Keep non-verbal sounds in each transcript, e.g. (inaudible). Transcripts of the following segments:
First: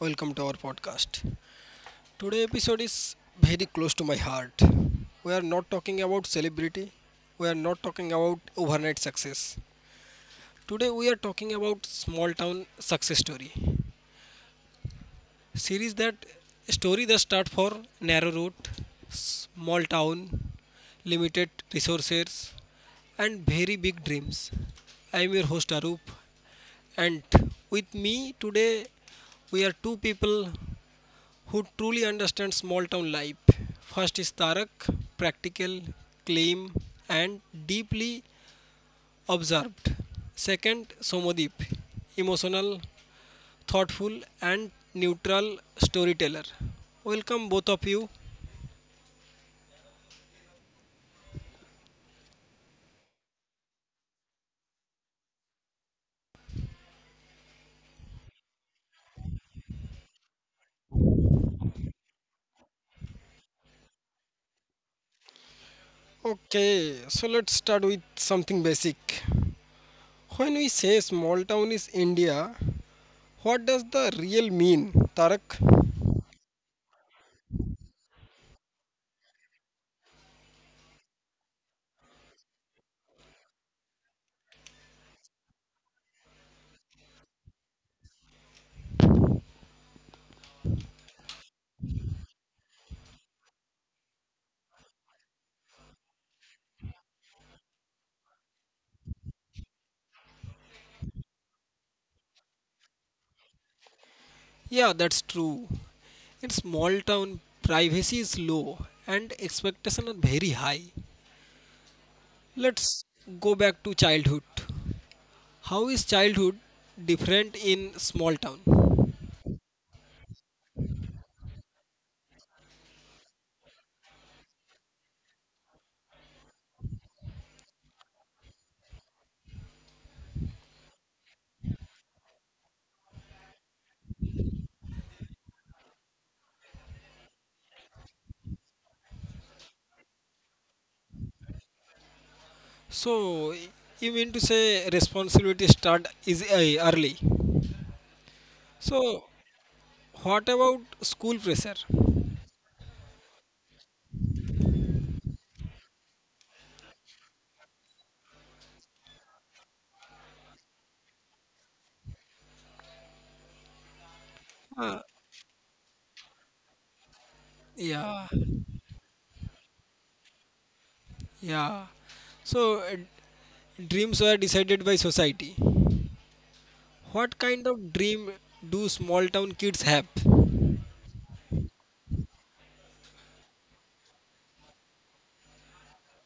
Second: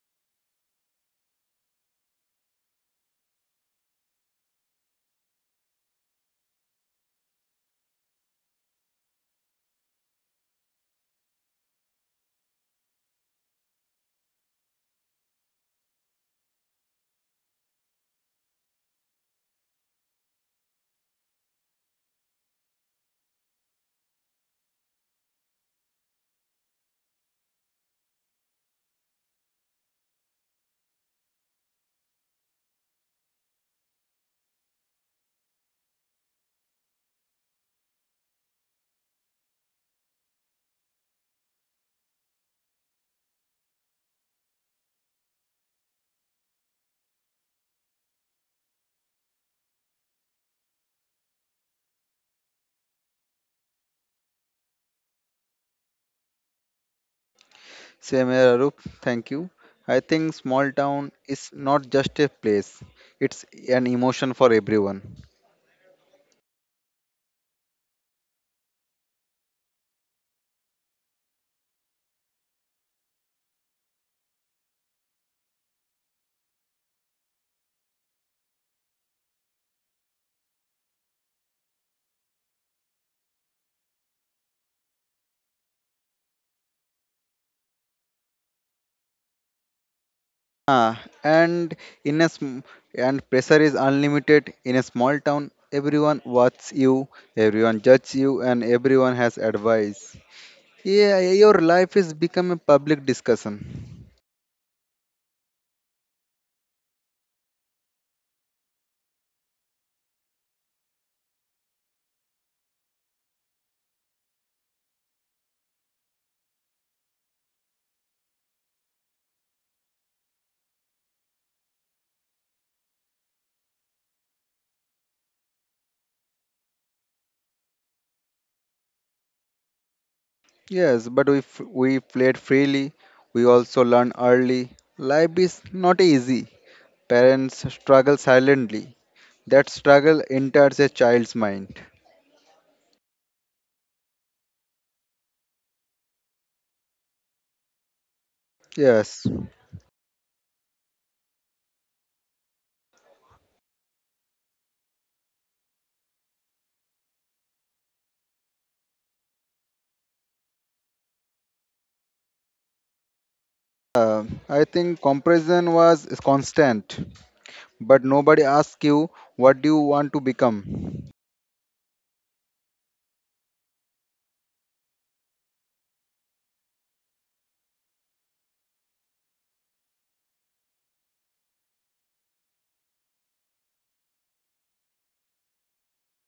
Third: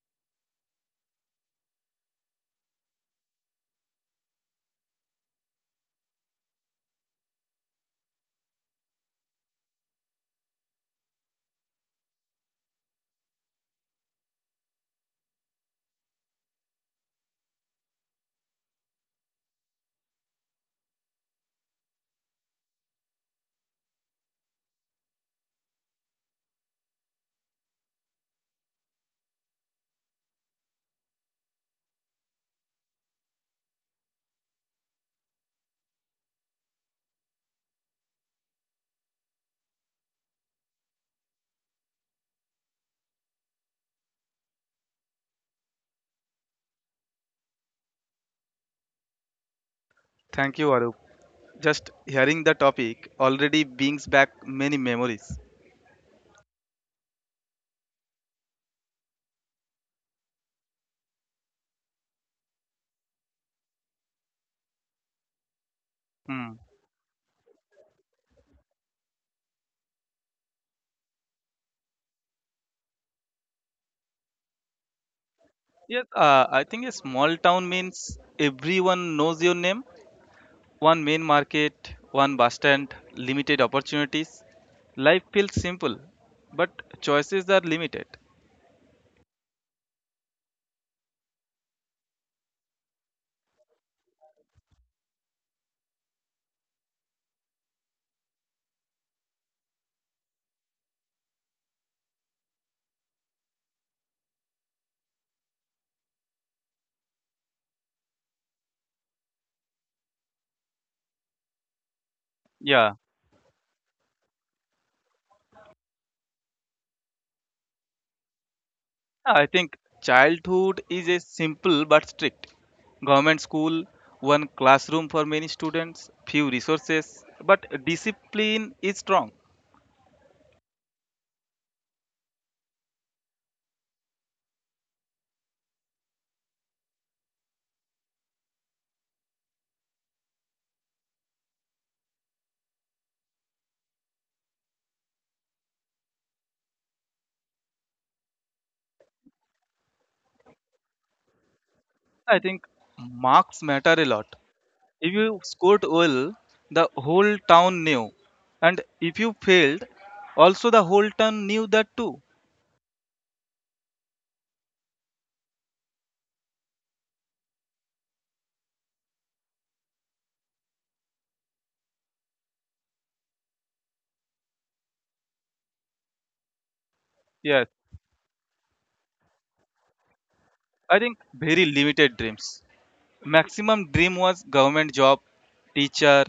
Welcome to our podcast. Today episode is very close to my heart. We are not talking about celebrity. We are not talking about overnight success. Today we are talking about small town success story. Series that story that start for narrow route, small town, limited resources and very big dreams. I am your host Arup and with me today we are two people who truly understands small town life. First is Tarak, practical, claim, and deeply observed. Second, Somodeep, emotional, thoughtful, and neutral storyteller. Welcome, both of you. Thank you, Arup. Just hearing the topic already brings back many memories. Same here, Arup. Thank you. I think small town is not just a place; it's an emotion for everyone. Hmm. Okay, so let's start with something basic. When we say small town is India, what does the real mean, Tarak? Yes, I think a small town means everyone knows your name. One main market, one bus stand, limited opportunities. Life feels simple, but choices are limited. Ah, and in a sm- and pressure is unlimited in a small town. Everyone watches you, everyone judges you, and everyone has advice. Yeah, your life is become a public discussion. Yeah, that's true. In small town, privacy is low and expectations are very high. Yeah, Let's go back to childhood. How is childhood different in small town? I think childhood is a simple but strict. Government school, one classroom for many students, few resources, but discipline is strong. Yes, but if we played freely, we also learn early. Life is not easy. Parents struggle silently. That struggle enters a child's mind. So, you mean to say responsibility start is early. Yes, So, what about school pressure? I think marks matter a lot. If you scored well, the whole town knew. And if you failed, also the whole town knew that too. I think comparison was constant, but Yeah, nobody asks you what do you want to become. yeah. So, dreams were decided by society. What Yes, kind of dream do small town kids have? I think very limited dreams. Maximum dream was government job, teacher,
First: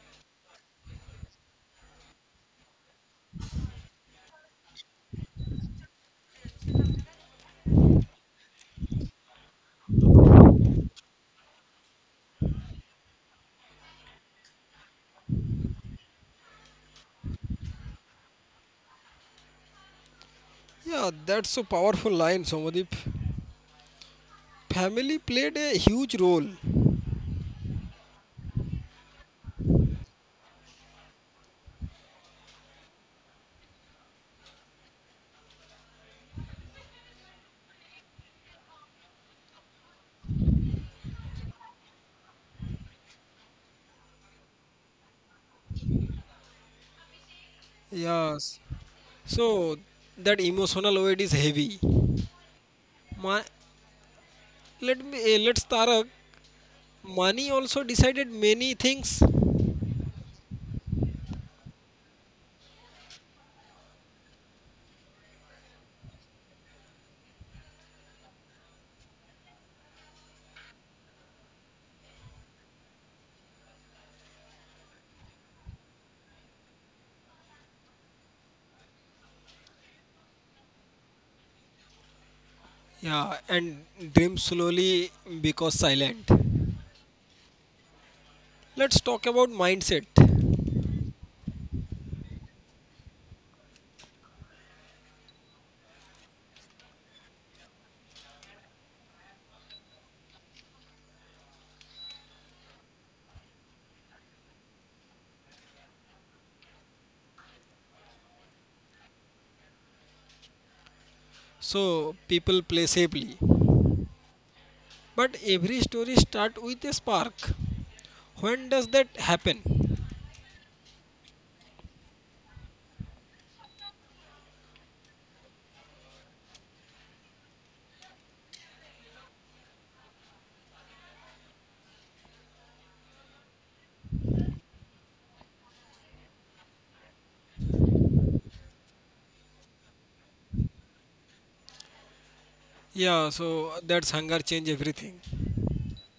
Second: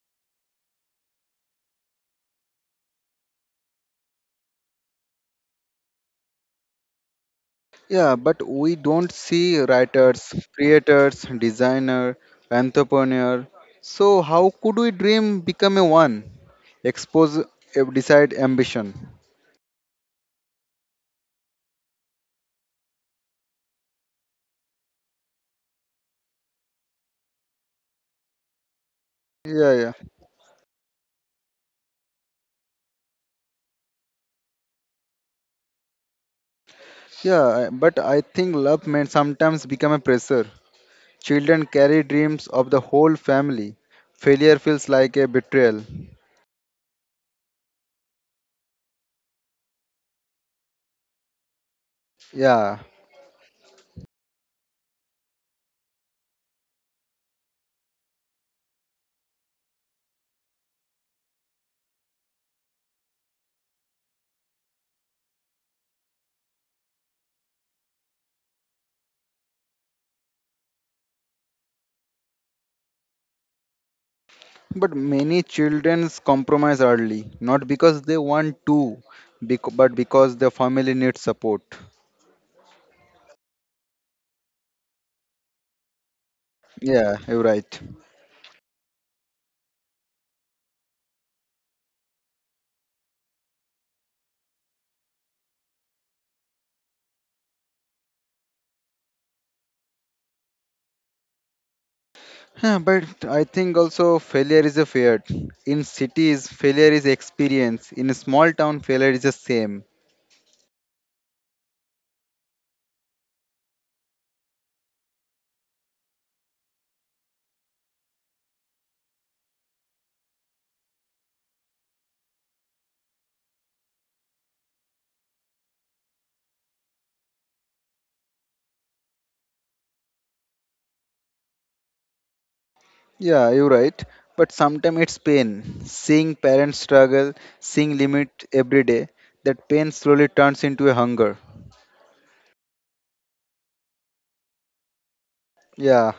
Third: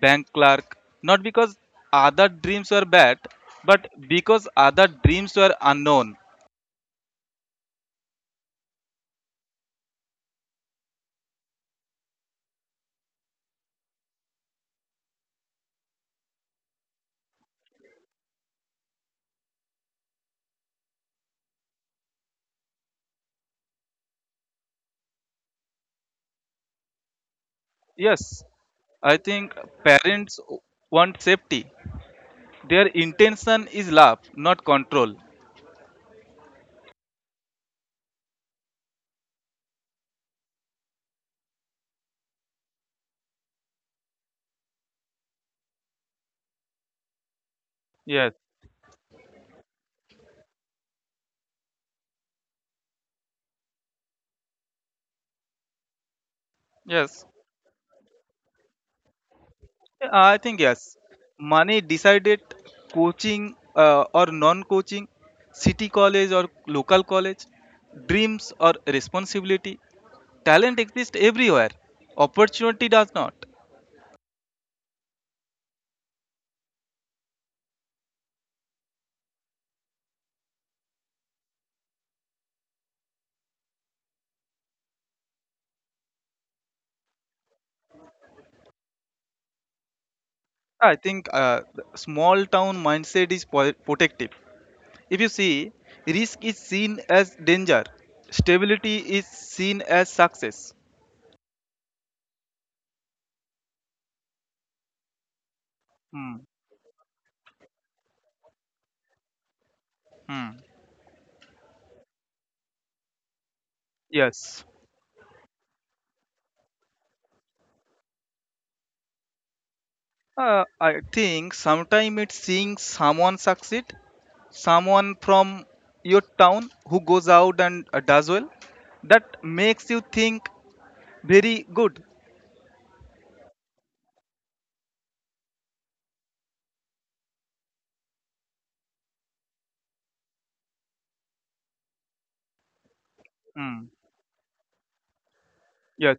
bank clerk. Not because other dreams were bad, but because other dreams were unknown. Yeah, but we don't see writers, creators, designer, entrepreneur. So how could we dream become a one? Expose, decide ambition. Yeah, that's a powerful line, Somadeep. Family played a huge role. Yes, I think Yeah, yeah, parents want safety. Their intention is love, not control. But I think love may sometimes become a pressure. Children carry dreams of the whole family. Failure feels like a betrayal. Yes. Yes. So that emotional weight is heavy. Yeah, My, let me let's Tarak. Yes, Money also decided many things. I think yes. Money decided coaching or non-coaching, city college or local college, dreams or responsibility. Talent exists everywhere. Opportunity does not. but many children compromise early, not because they want to, but because their family needs support. Yeah, and dream slowly because silent. Yeah, you're right. Let's talk about mindset. I think the small town mindset is protective. If you see, risk is seen as danger. Stability is seen as success. But I think also failure is a fear. In Hmm. cities, failure is experience. In a small town, failure is the same. Hmm. So people play safely, Yes. but every story start with a spark. When does that happen? I think sometimes it's seeing someone succeed, someone from your town who goes out and does well, that makes you think very good. Yeah, you're right. But sometimes it's pain. Seeing parents struggle, seeing limit every day, that pain slowly turns into a hunger. Yeah, so Mm. that's hunger change everything. Yeah, Yes.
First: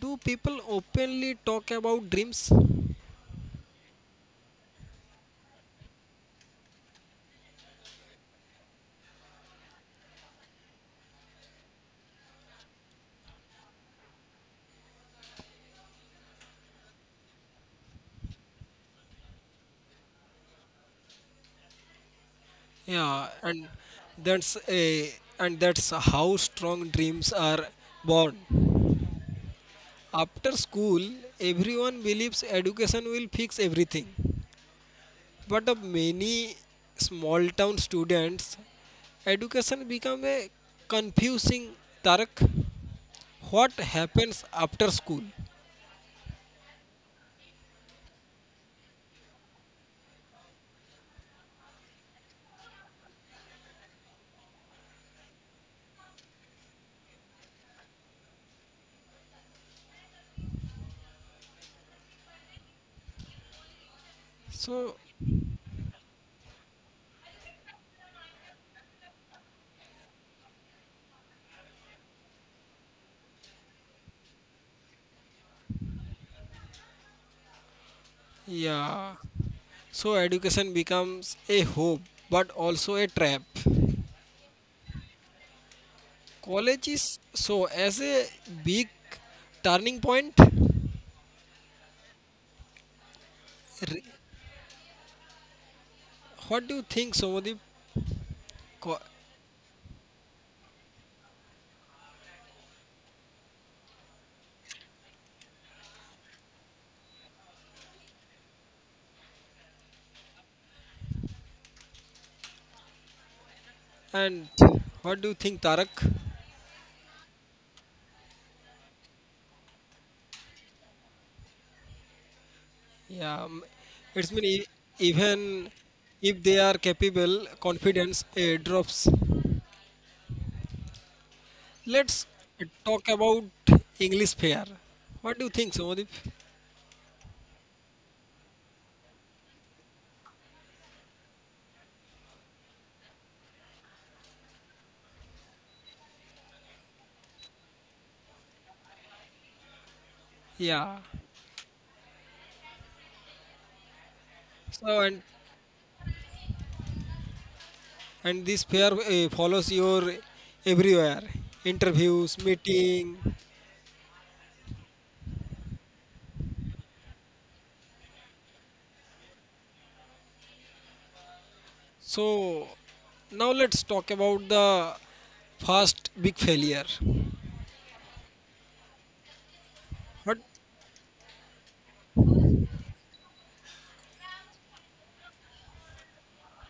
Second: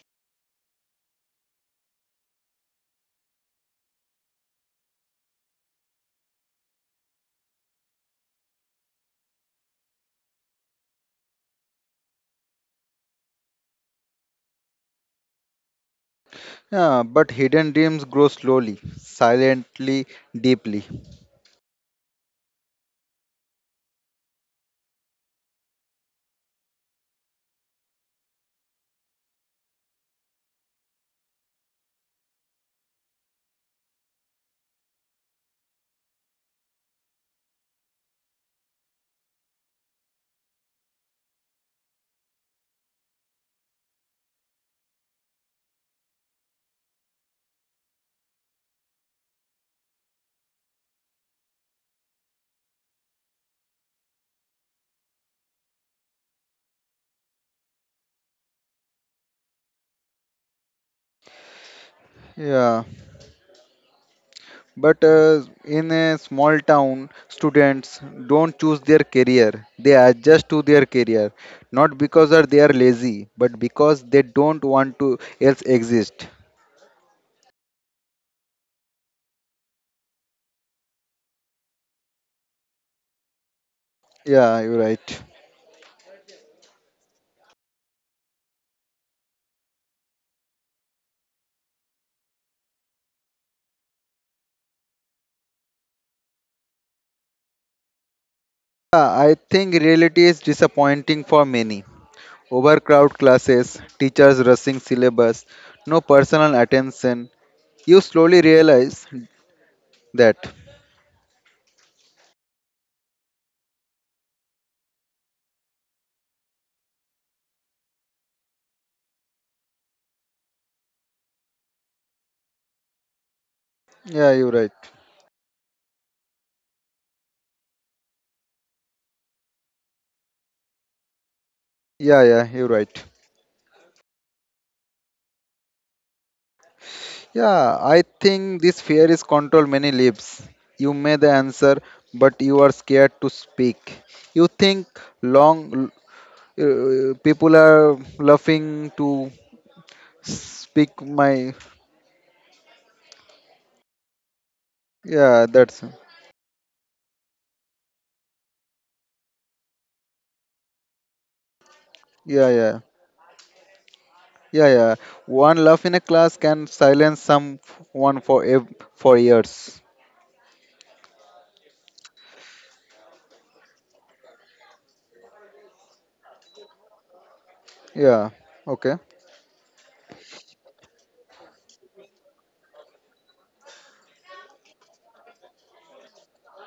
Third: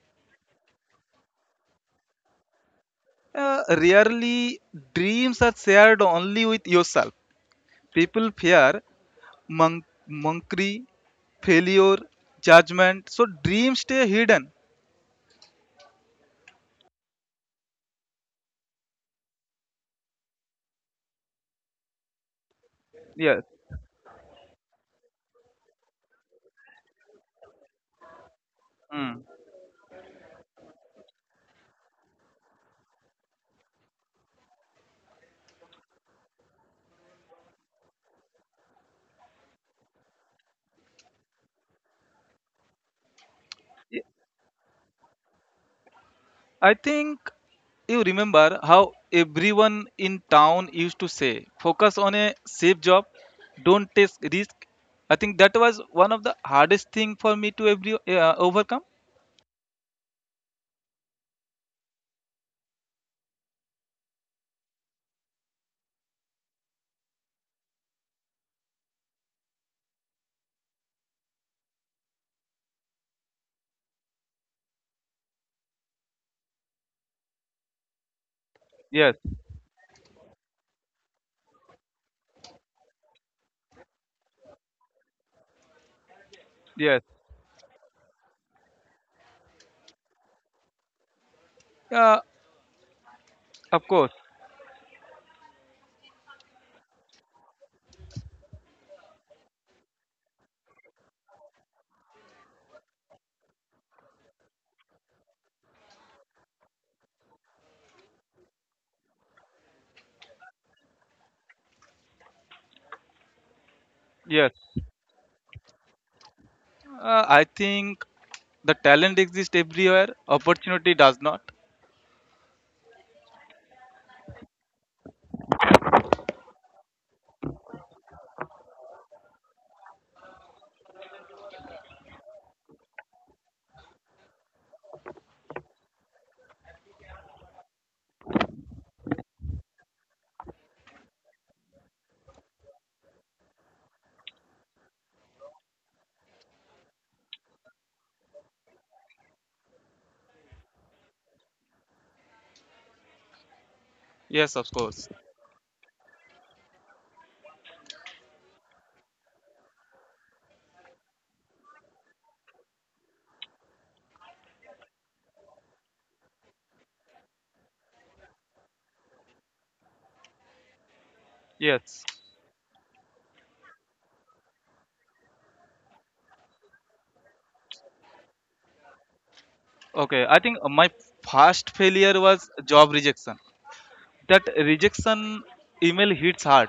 Do people openly talk about dreams? Rarely dreams are shared only with yourself. People fear monkery, failure, judgment, so dreams stay hidden. yeah. But hidden dreams grow slowly, silently, deeply. Yeah, Yes. and that's a and that's how strong dreams are born. Mm. After school, everyone believes education will fix everything. But of many small town students, education become a confusing tarak. What happens after school? I think you remember how everyone in town used to say, focus on a safe job, don't take risk. I think that was one of the hardest thing for me to overcome. Yeah. So But in a small town, students don't choose their career. They adjust to their career, not because that they are lazy, but because they don't want to else exist. yeah. Yes, So education becomes a hope but also a trap. Yeah, you're right. College yes, is so as a big turning point. Uh, of course. What do you think, Somadip? Co- Yeah, I think reality is disappointing for many. Overcrowded classes, teachers rushing syllabus, no personal attention. You slowly realize that. And Yes, what do you think, Tarak? I think the talent exists everywhere, opportunity does not. Yeah, it's Yeah, mean you're right. even if they are capable, confidence drops. Let's Yeah, you're right. talk about English pair. What do you think, Somadip? Yeah, I think this fear is control many lives. You may the answer, but you are scared to speak. You think long people are laughing to speak Yeah. my. Yes, of So course. and Yeah, that's. and this pair follows your everywhere, interviews, Yeah, yeah, meeting. yeah. One laugh in a class can silence someone for years. Yes. So now let's talk about the first big failure. Yeah. Okay. Okay, I But think my first failure was job rejection. That rejection email hits hard.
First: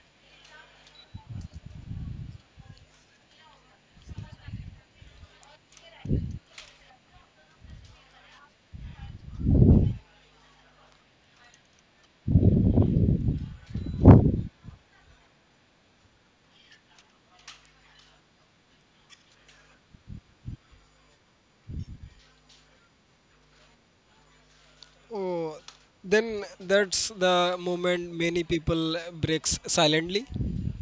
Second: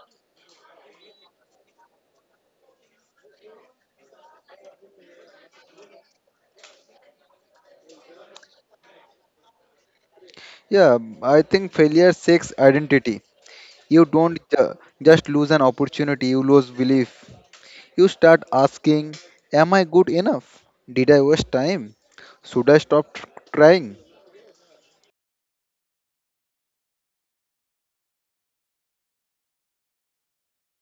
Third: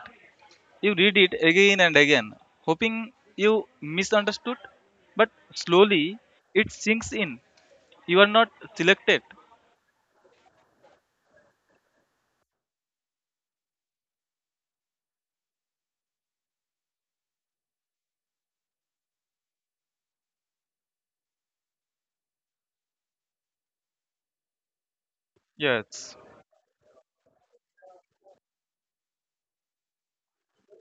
You read it again and again, hoping you misunderstood, but slowly it sinks in. You are not selected. Yeah, I think failure shakes identity. You don't just lose an opportunity, you lose belief. You start asking, am I good enough? Did I waste time? Should I stop trying? oh, Yes. then that's the moment many people breaks silently.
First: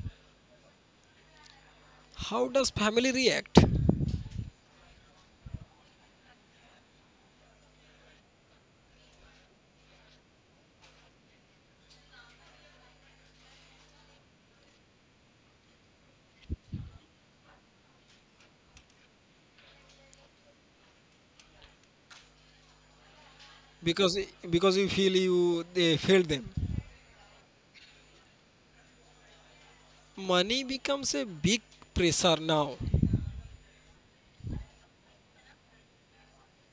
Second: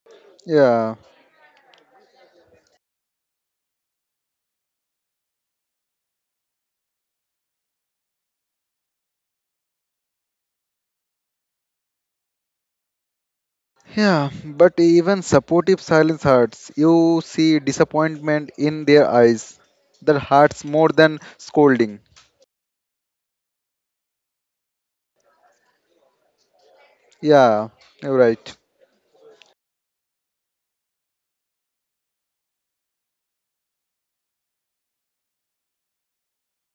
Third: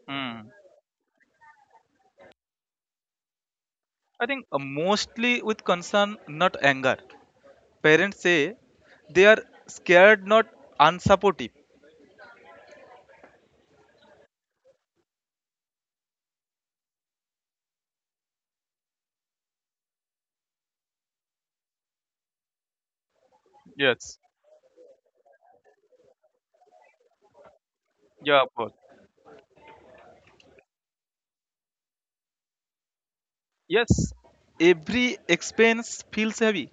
Hmm. Yeah. How does family react? I think mostly with concern, not anger. Parents say they are scared, not unsupportive. Yeah, but even supportive silence hurts. You see disappointment in their eyes. That hurts more than scolding. Because Yes. because you feel you they failed them. Yeah, you're Yeah, right. both. Money becomes a big pressure now. Yes. Every expense feels heavy.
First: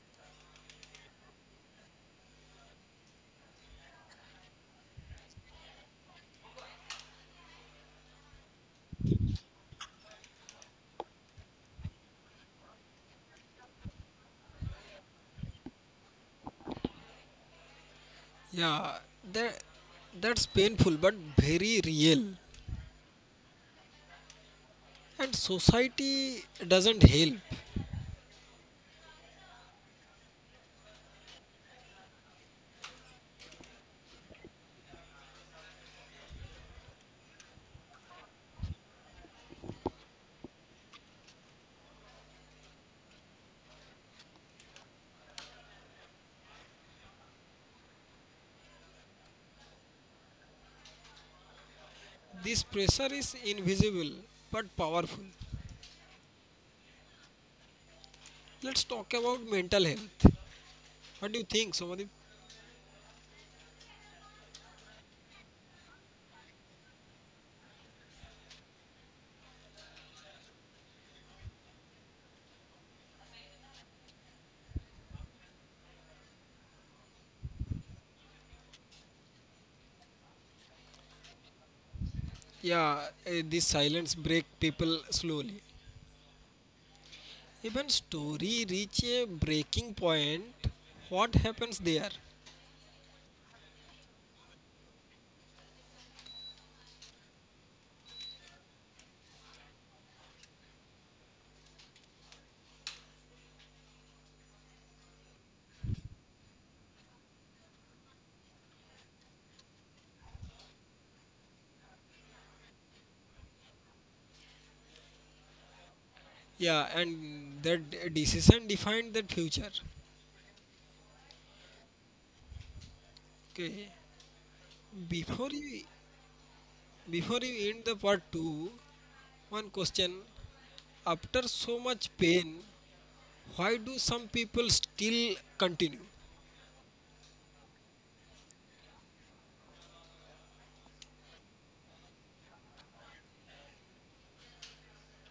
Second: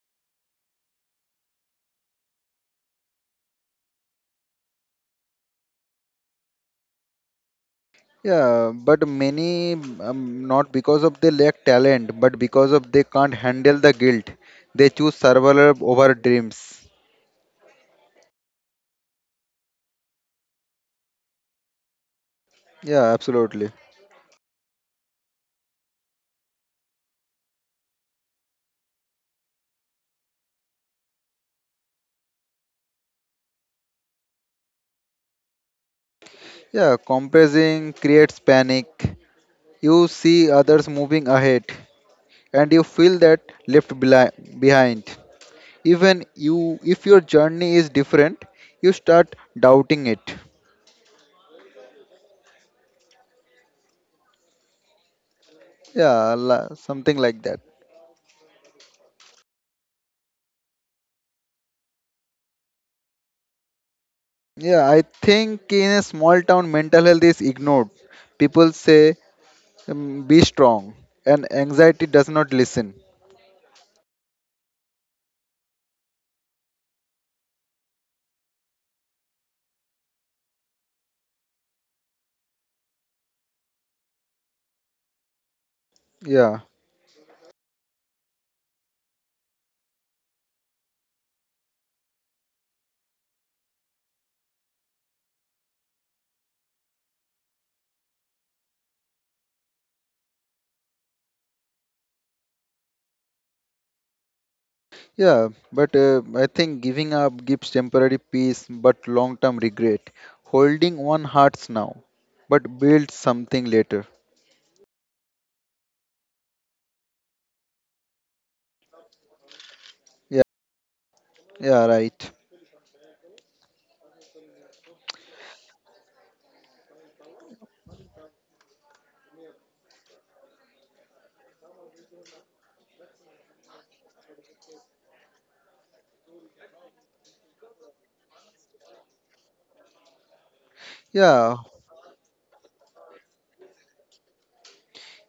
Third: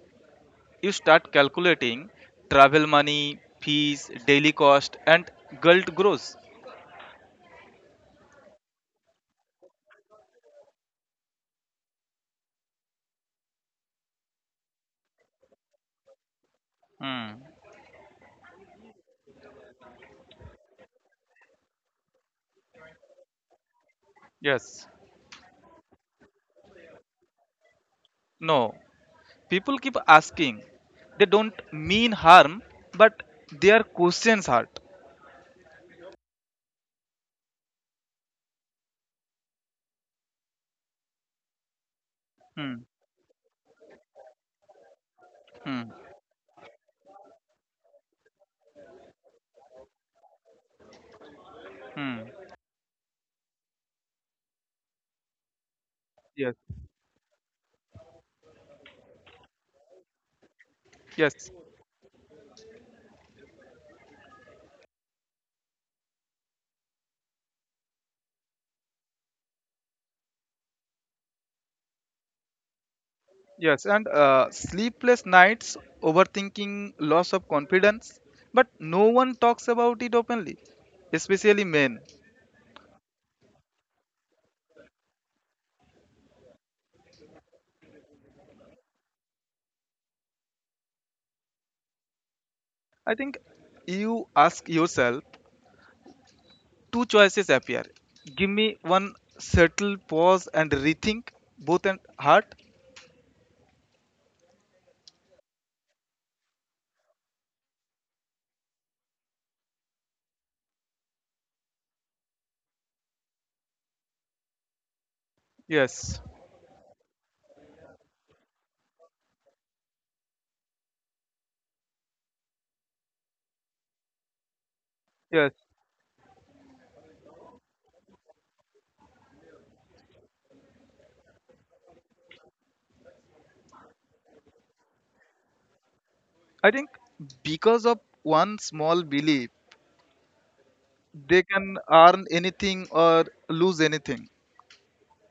You start calculating travel money, fees, daily cost, and guilt grows. Yeah, but many not because of they lack talent, but because of they can't handle the guilt. They choose survival over dreams. Hmm. Yeah, that that's painful but very real. Yeah, absolutely. Yes. And society doesn't help. No, people keep asking. They don't mean harm, but their questions hurt. Yeah, compressing creates panic. You see others moving ahead Hmm. and you feel that left behind. Hmm. Even you if your journey is different, you start doubting it. Hmm. This pressure is invisible but powerful. Yeah, Yes. la- something like that. Let's talk about mental health. What do you Yes. think, Somadip? Yeah, I think in a small town, mental health is ignored. People say, be strong, and anxiety does not listen. Yes. And Sleepless nights, overthinking, loss of confidence, but no one talks about it openly, especially men. Yeah, this silence break people slowly. Yeah. Even story reach a breaking point. What happens there? I think you ask yourself two choices appear. Give me one settle, pause, and rethink both and heart. Yeah, but I think giving up gives temporary peace but long term regret. Holding one hurts now, but builds something later. Yes. Yeah, and that decision defined that future. Yeah, yeah, right. Okay, before Yes. you before you end the part two, one question: After so much pain, why do some people still continue? I think because of one small belief, they Yeah, can earn anything or lose anything.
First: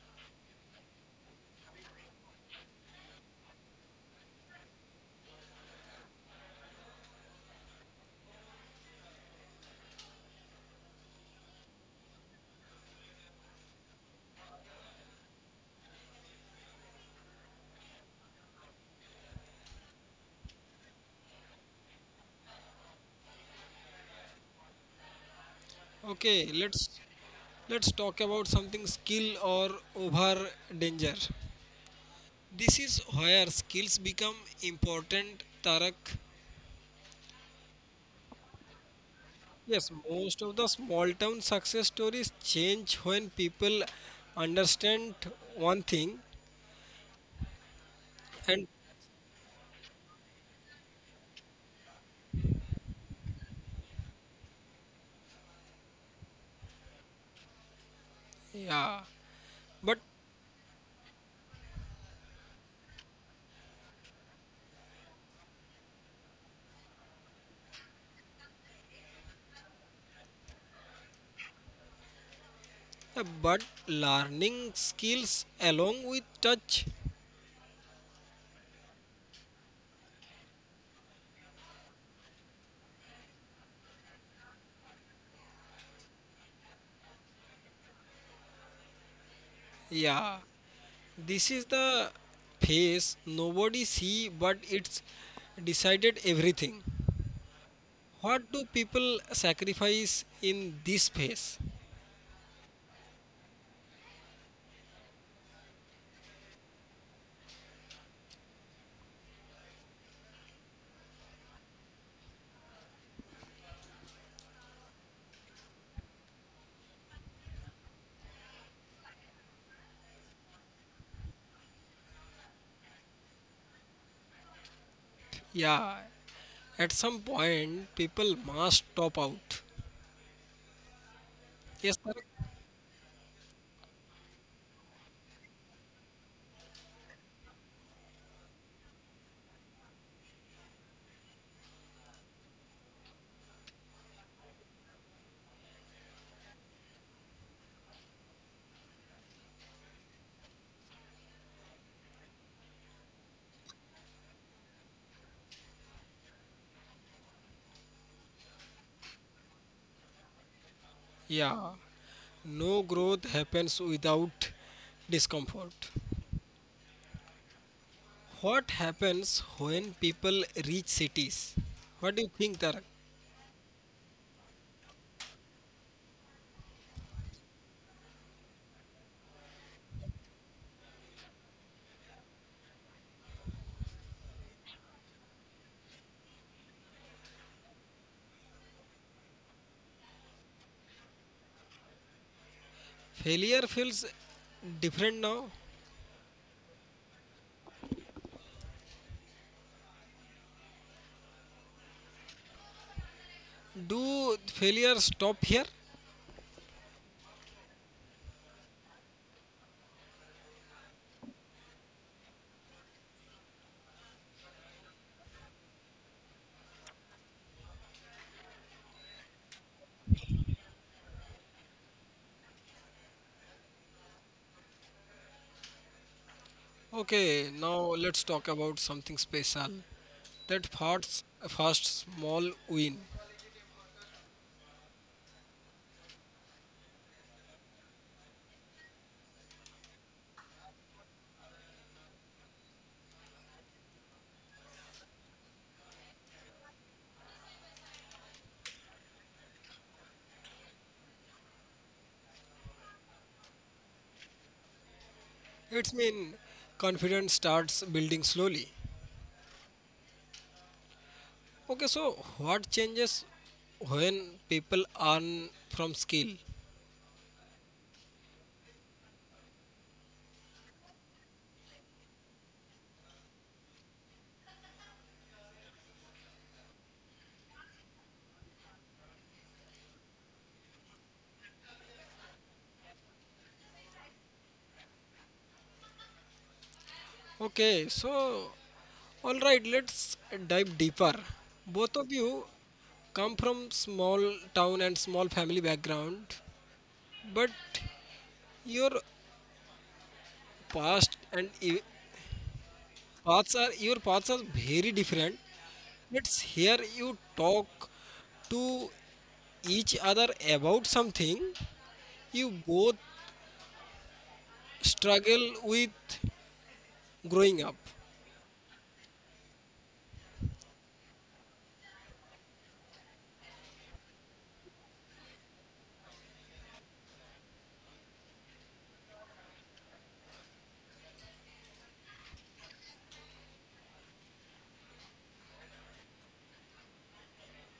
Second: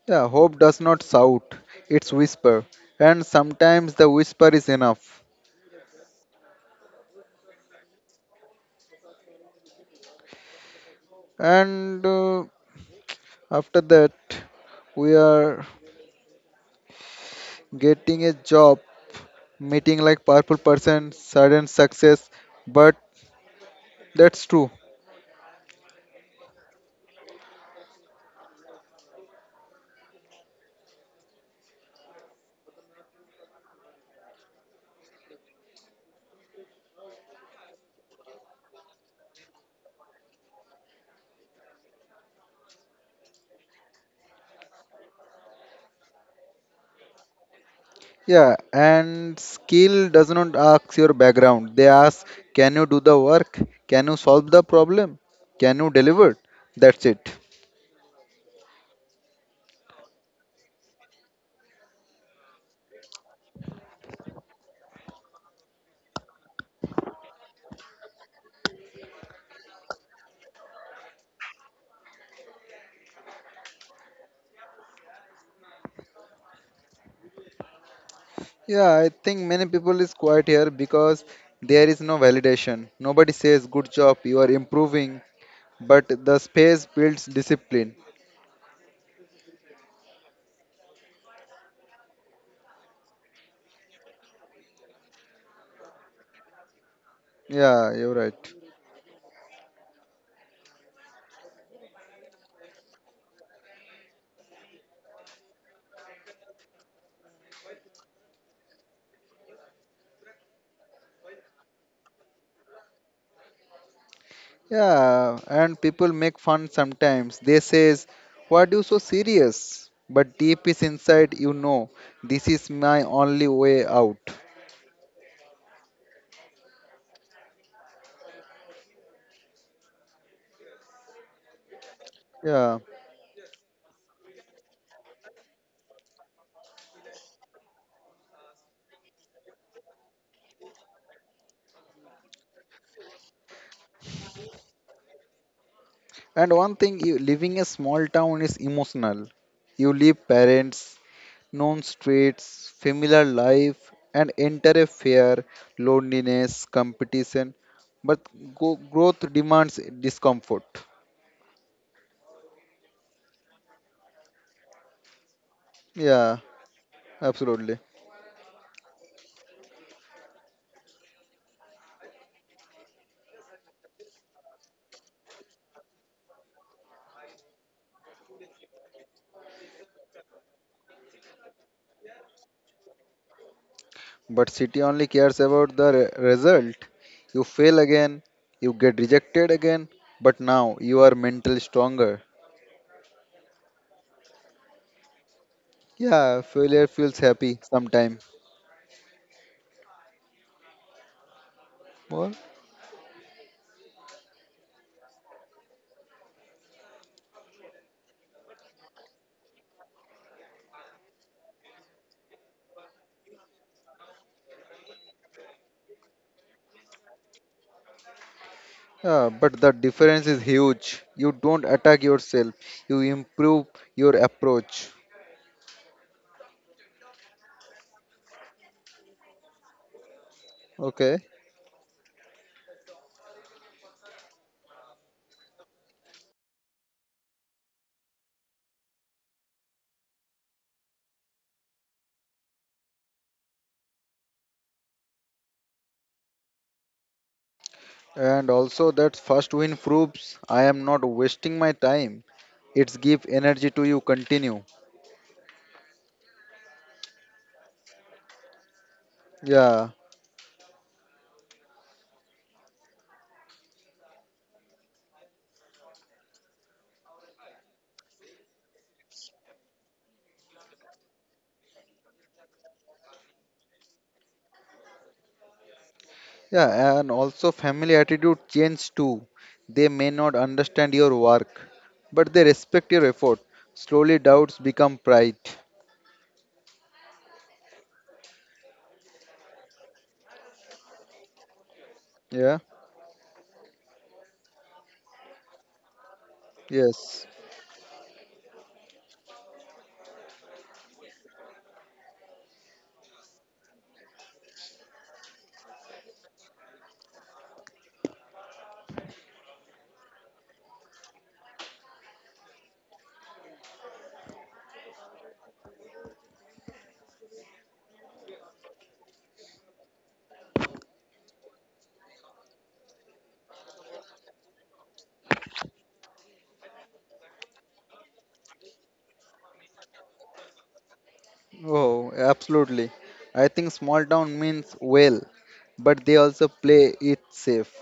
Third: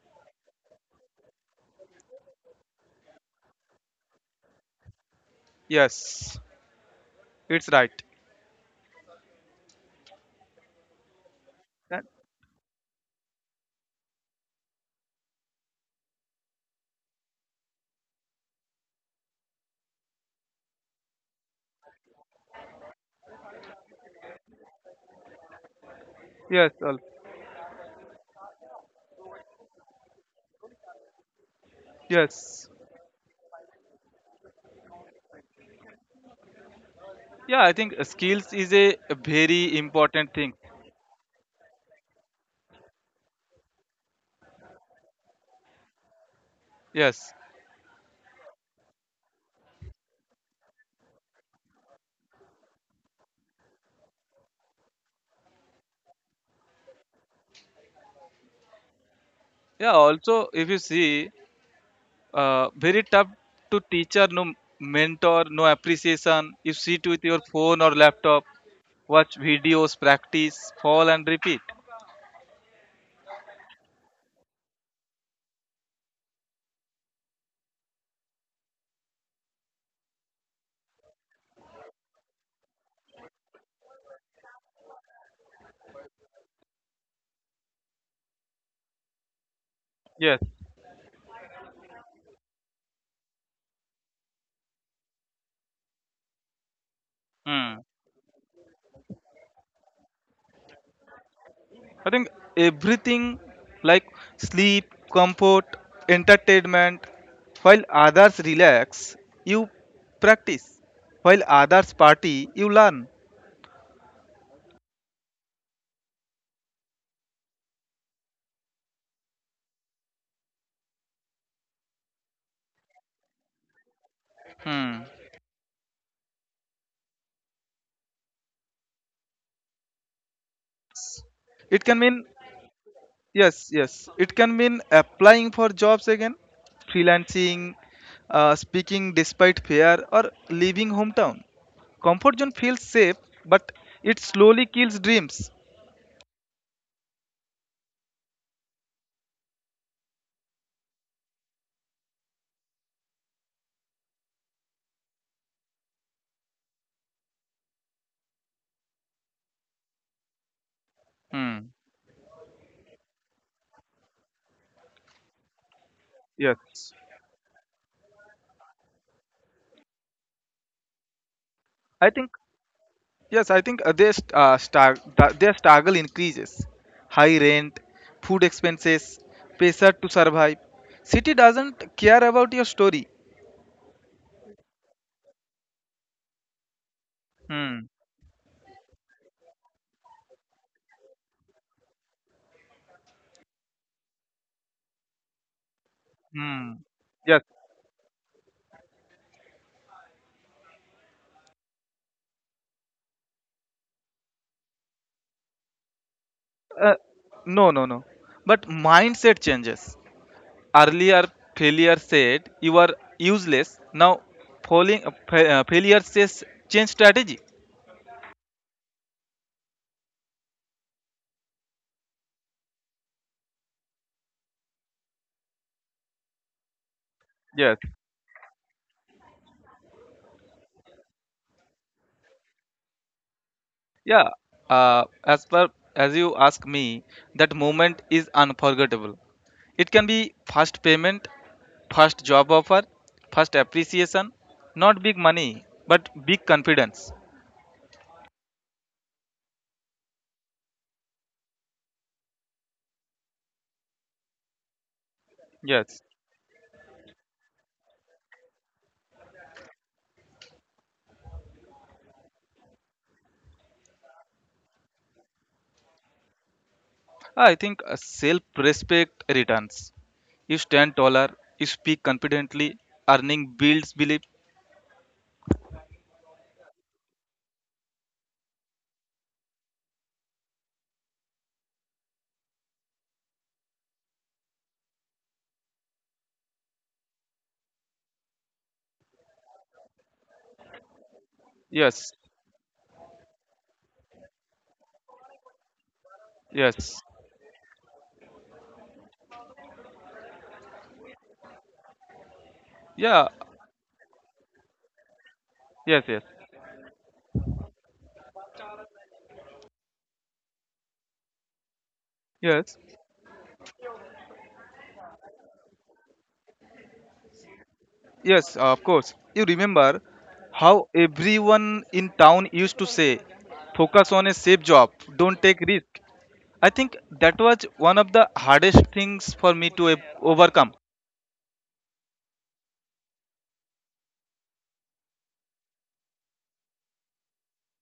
yeah, hope does not shout, it's whisper. And sometimes the whisper is enough. Yes, it's right. That- And after that, we are getting a job, meeting like powerful person, sudden success. But that's true. Okay, Yes, let's Alf. Talk about something skill or over danger. Yes. This is where skills become important, Tarak. Yeah, I think skills is a very Yes, important most thing. of the small town success stories change when people understand one thing Yes. Yeah, and and skill does not ask your background. They ask, can you do the work? Can you solve the problem? Can you deliver? That's it. yeah, Yeah, but also, if you see, very tough to teacher, no mentor, no appreciation. You sit with your phone or laptop, watch videos, practice, fall and repeat. Learning skills along with touch. Yeah, I think many people is quiet here because there is no validation. Nobody says, good job, you are improving. But the space builds discipline. Yeah, Yes. this is the phase nobody see but it's decided everything. Hmm. Yeah, you're What right. do people sacrifice in this phase? I think everything like sleep, comfort, entertainment, while others relax, you practice. While others party, you learn. Yeah, and people make fun sometimes. They says, "Why are you so serious?" But deep is inside, you know, this is my only way out. Hmm. Yeah, at some point people must top out. It can Yes, sir. mean, Yeah, yes, yes. It can mean applying for jobs again, freelancing, speaking despite fear, or leaving hometown. Comfort zone feels safe, but it slowly kills dreams. and one thing, you, living a small town is emotional. You leave parents, known streets, familiar life, and enter a fear, loneliness, competition. But growth demands discomfort. Hmm. Yeah, no growth happens without discomfort. Yeah, Yes. absolutely. What happens when people reach cities? I What do think you think, Tarak? yes, I think their st- star- da- their struggle increases. High rent, food expenses, pressure to survive. City doesn't care about your story. But city only cares about the result. You Hmm. fail again, you get rejected again, but now you are mentally stronger. Failure feels different now. Yeah, Hmm. failure feels Yes. happy sometime. Well, Do failure stop here? Uh, no, no, no. But mindset changes. Earlier, failure said you are useless. Now, failure says change strategy. yeah, but the difference is huge. You don't attack yourself, you improve your approach. Okay, Yes. now let's talk about something special. That Okay, fast, fast small win. Yeah, uh, as per as you ask me, that moment is unforgettable. It can be first payment, first job offer, first appreciation, not big money, but big confidence. and also that first win proves I am not wasting my time. It's give energy to you continue. It's Yes, mean confidence starts building slowly. Yeah, Okay, so what changes when people earn from skill? I think self-respect returns. You stand taller, you speak confidently, earning builds belief. yeah, and also family attitude change too. They may not understand your work, but they respect your effort. Slowly doubts become pride. Okay, so all right, let's dive deeper. Both Yes, of you Yeah, come from small town and small family background, yes, yes. but your past and yeah, paths are very different. yes, yes, It's here you talk to each other about something you yes. both struggle with growing up. Yes, of course. You remember how everyone in town used to say, focus on a safe job, don't take risk. I think that was one of the hardest things for me to overcome. Oh, absolutely. I think small town means well, but they also play it safe.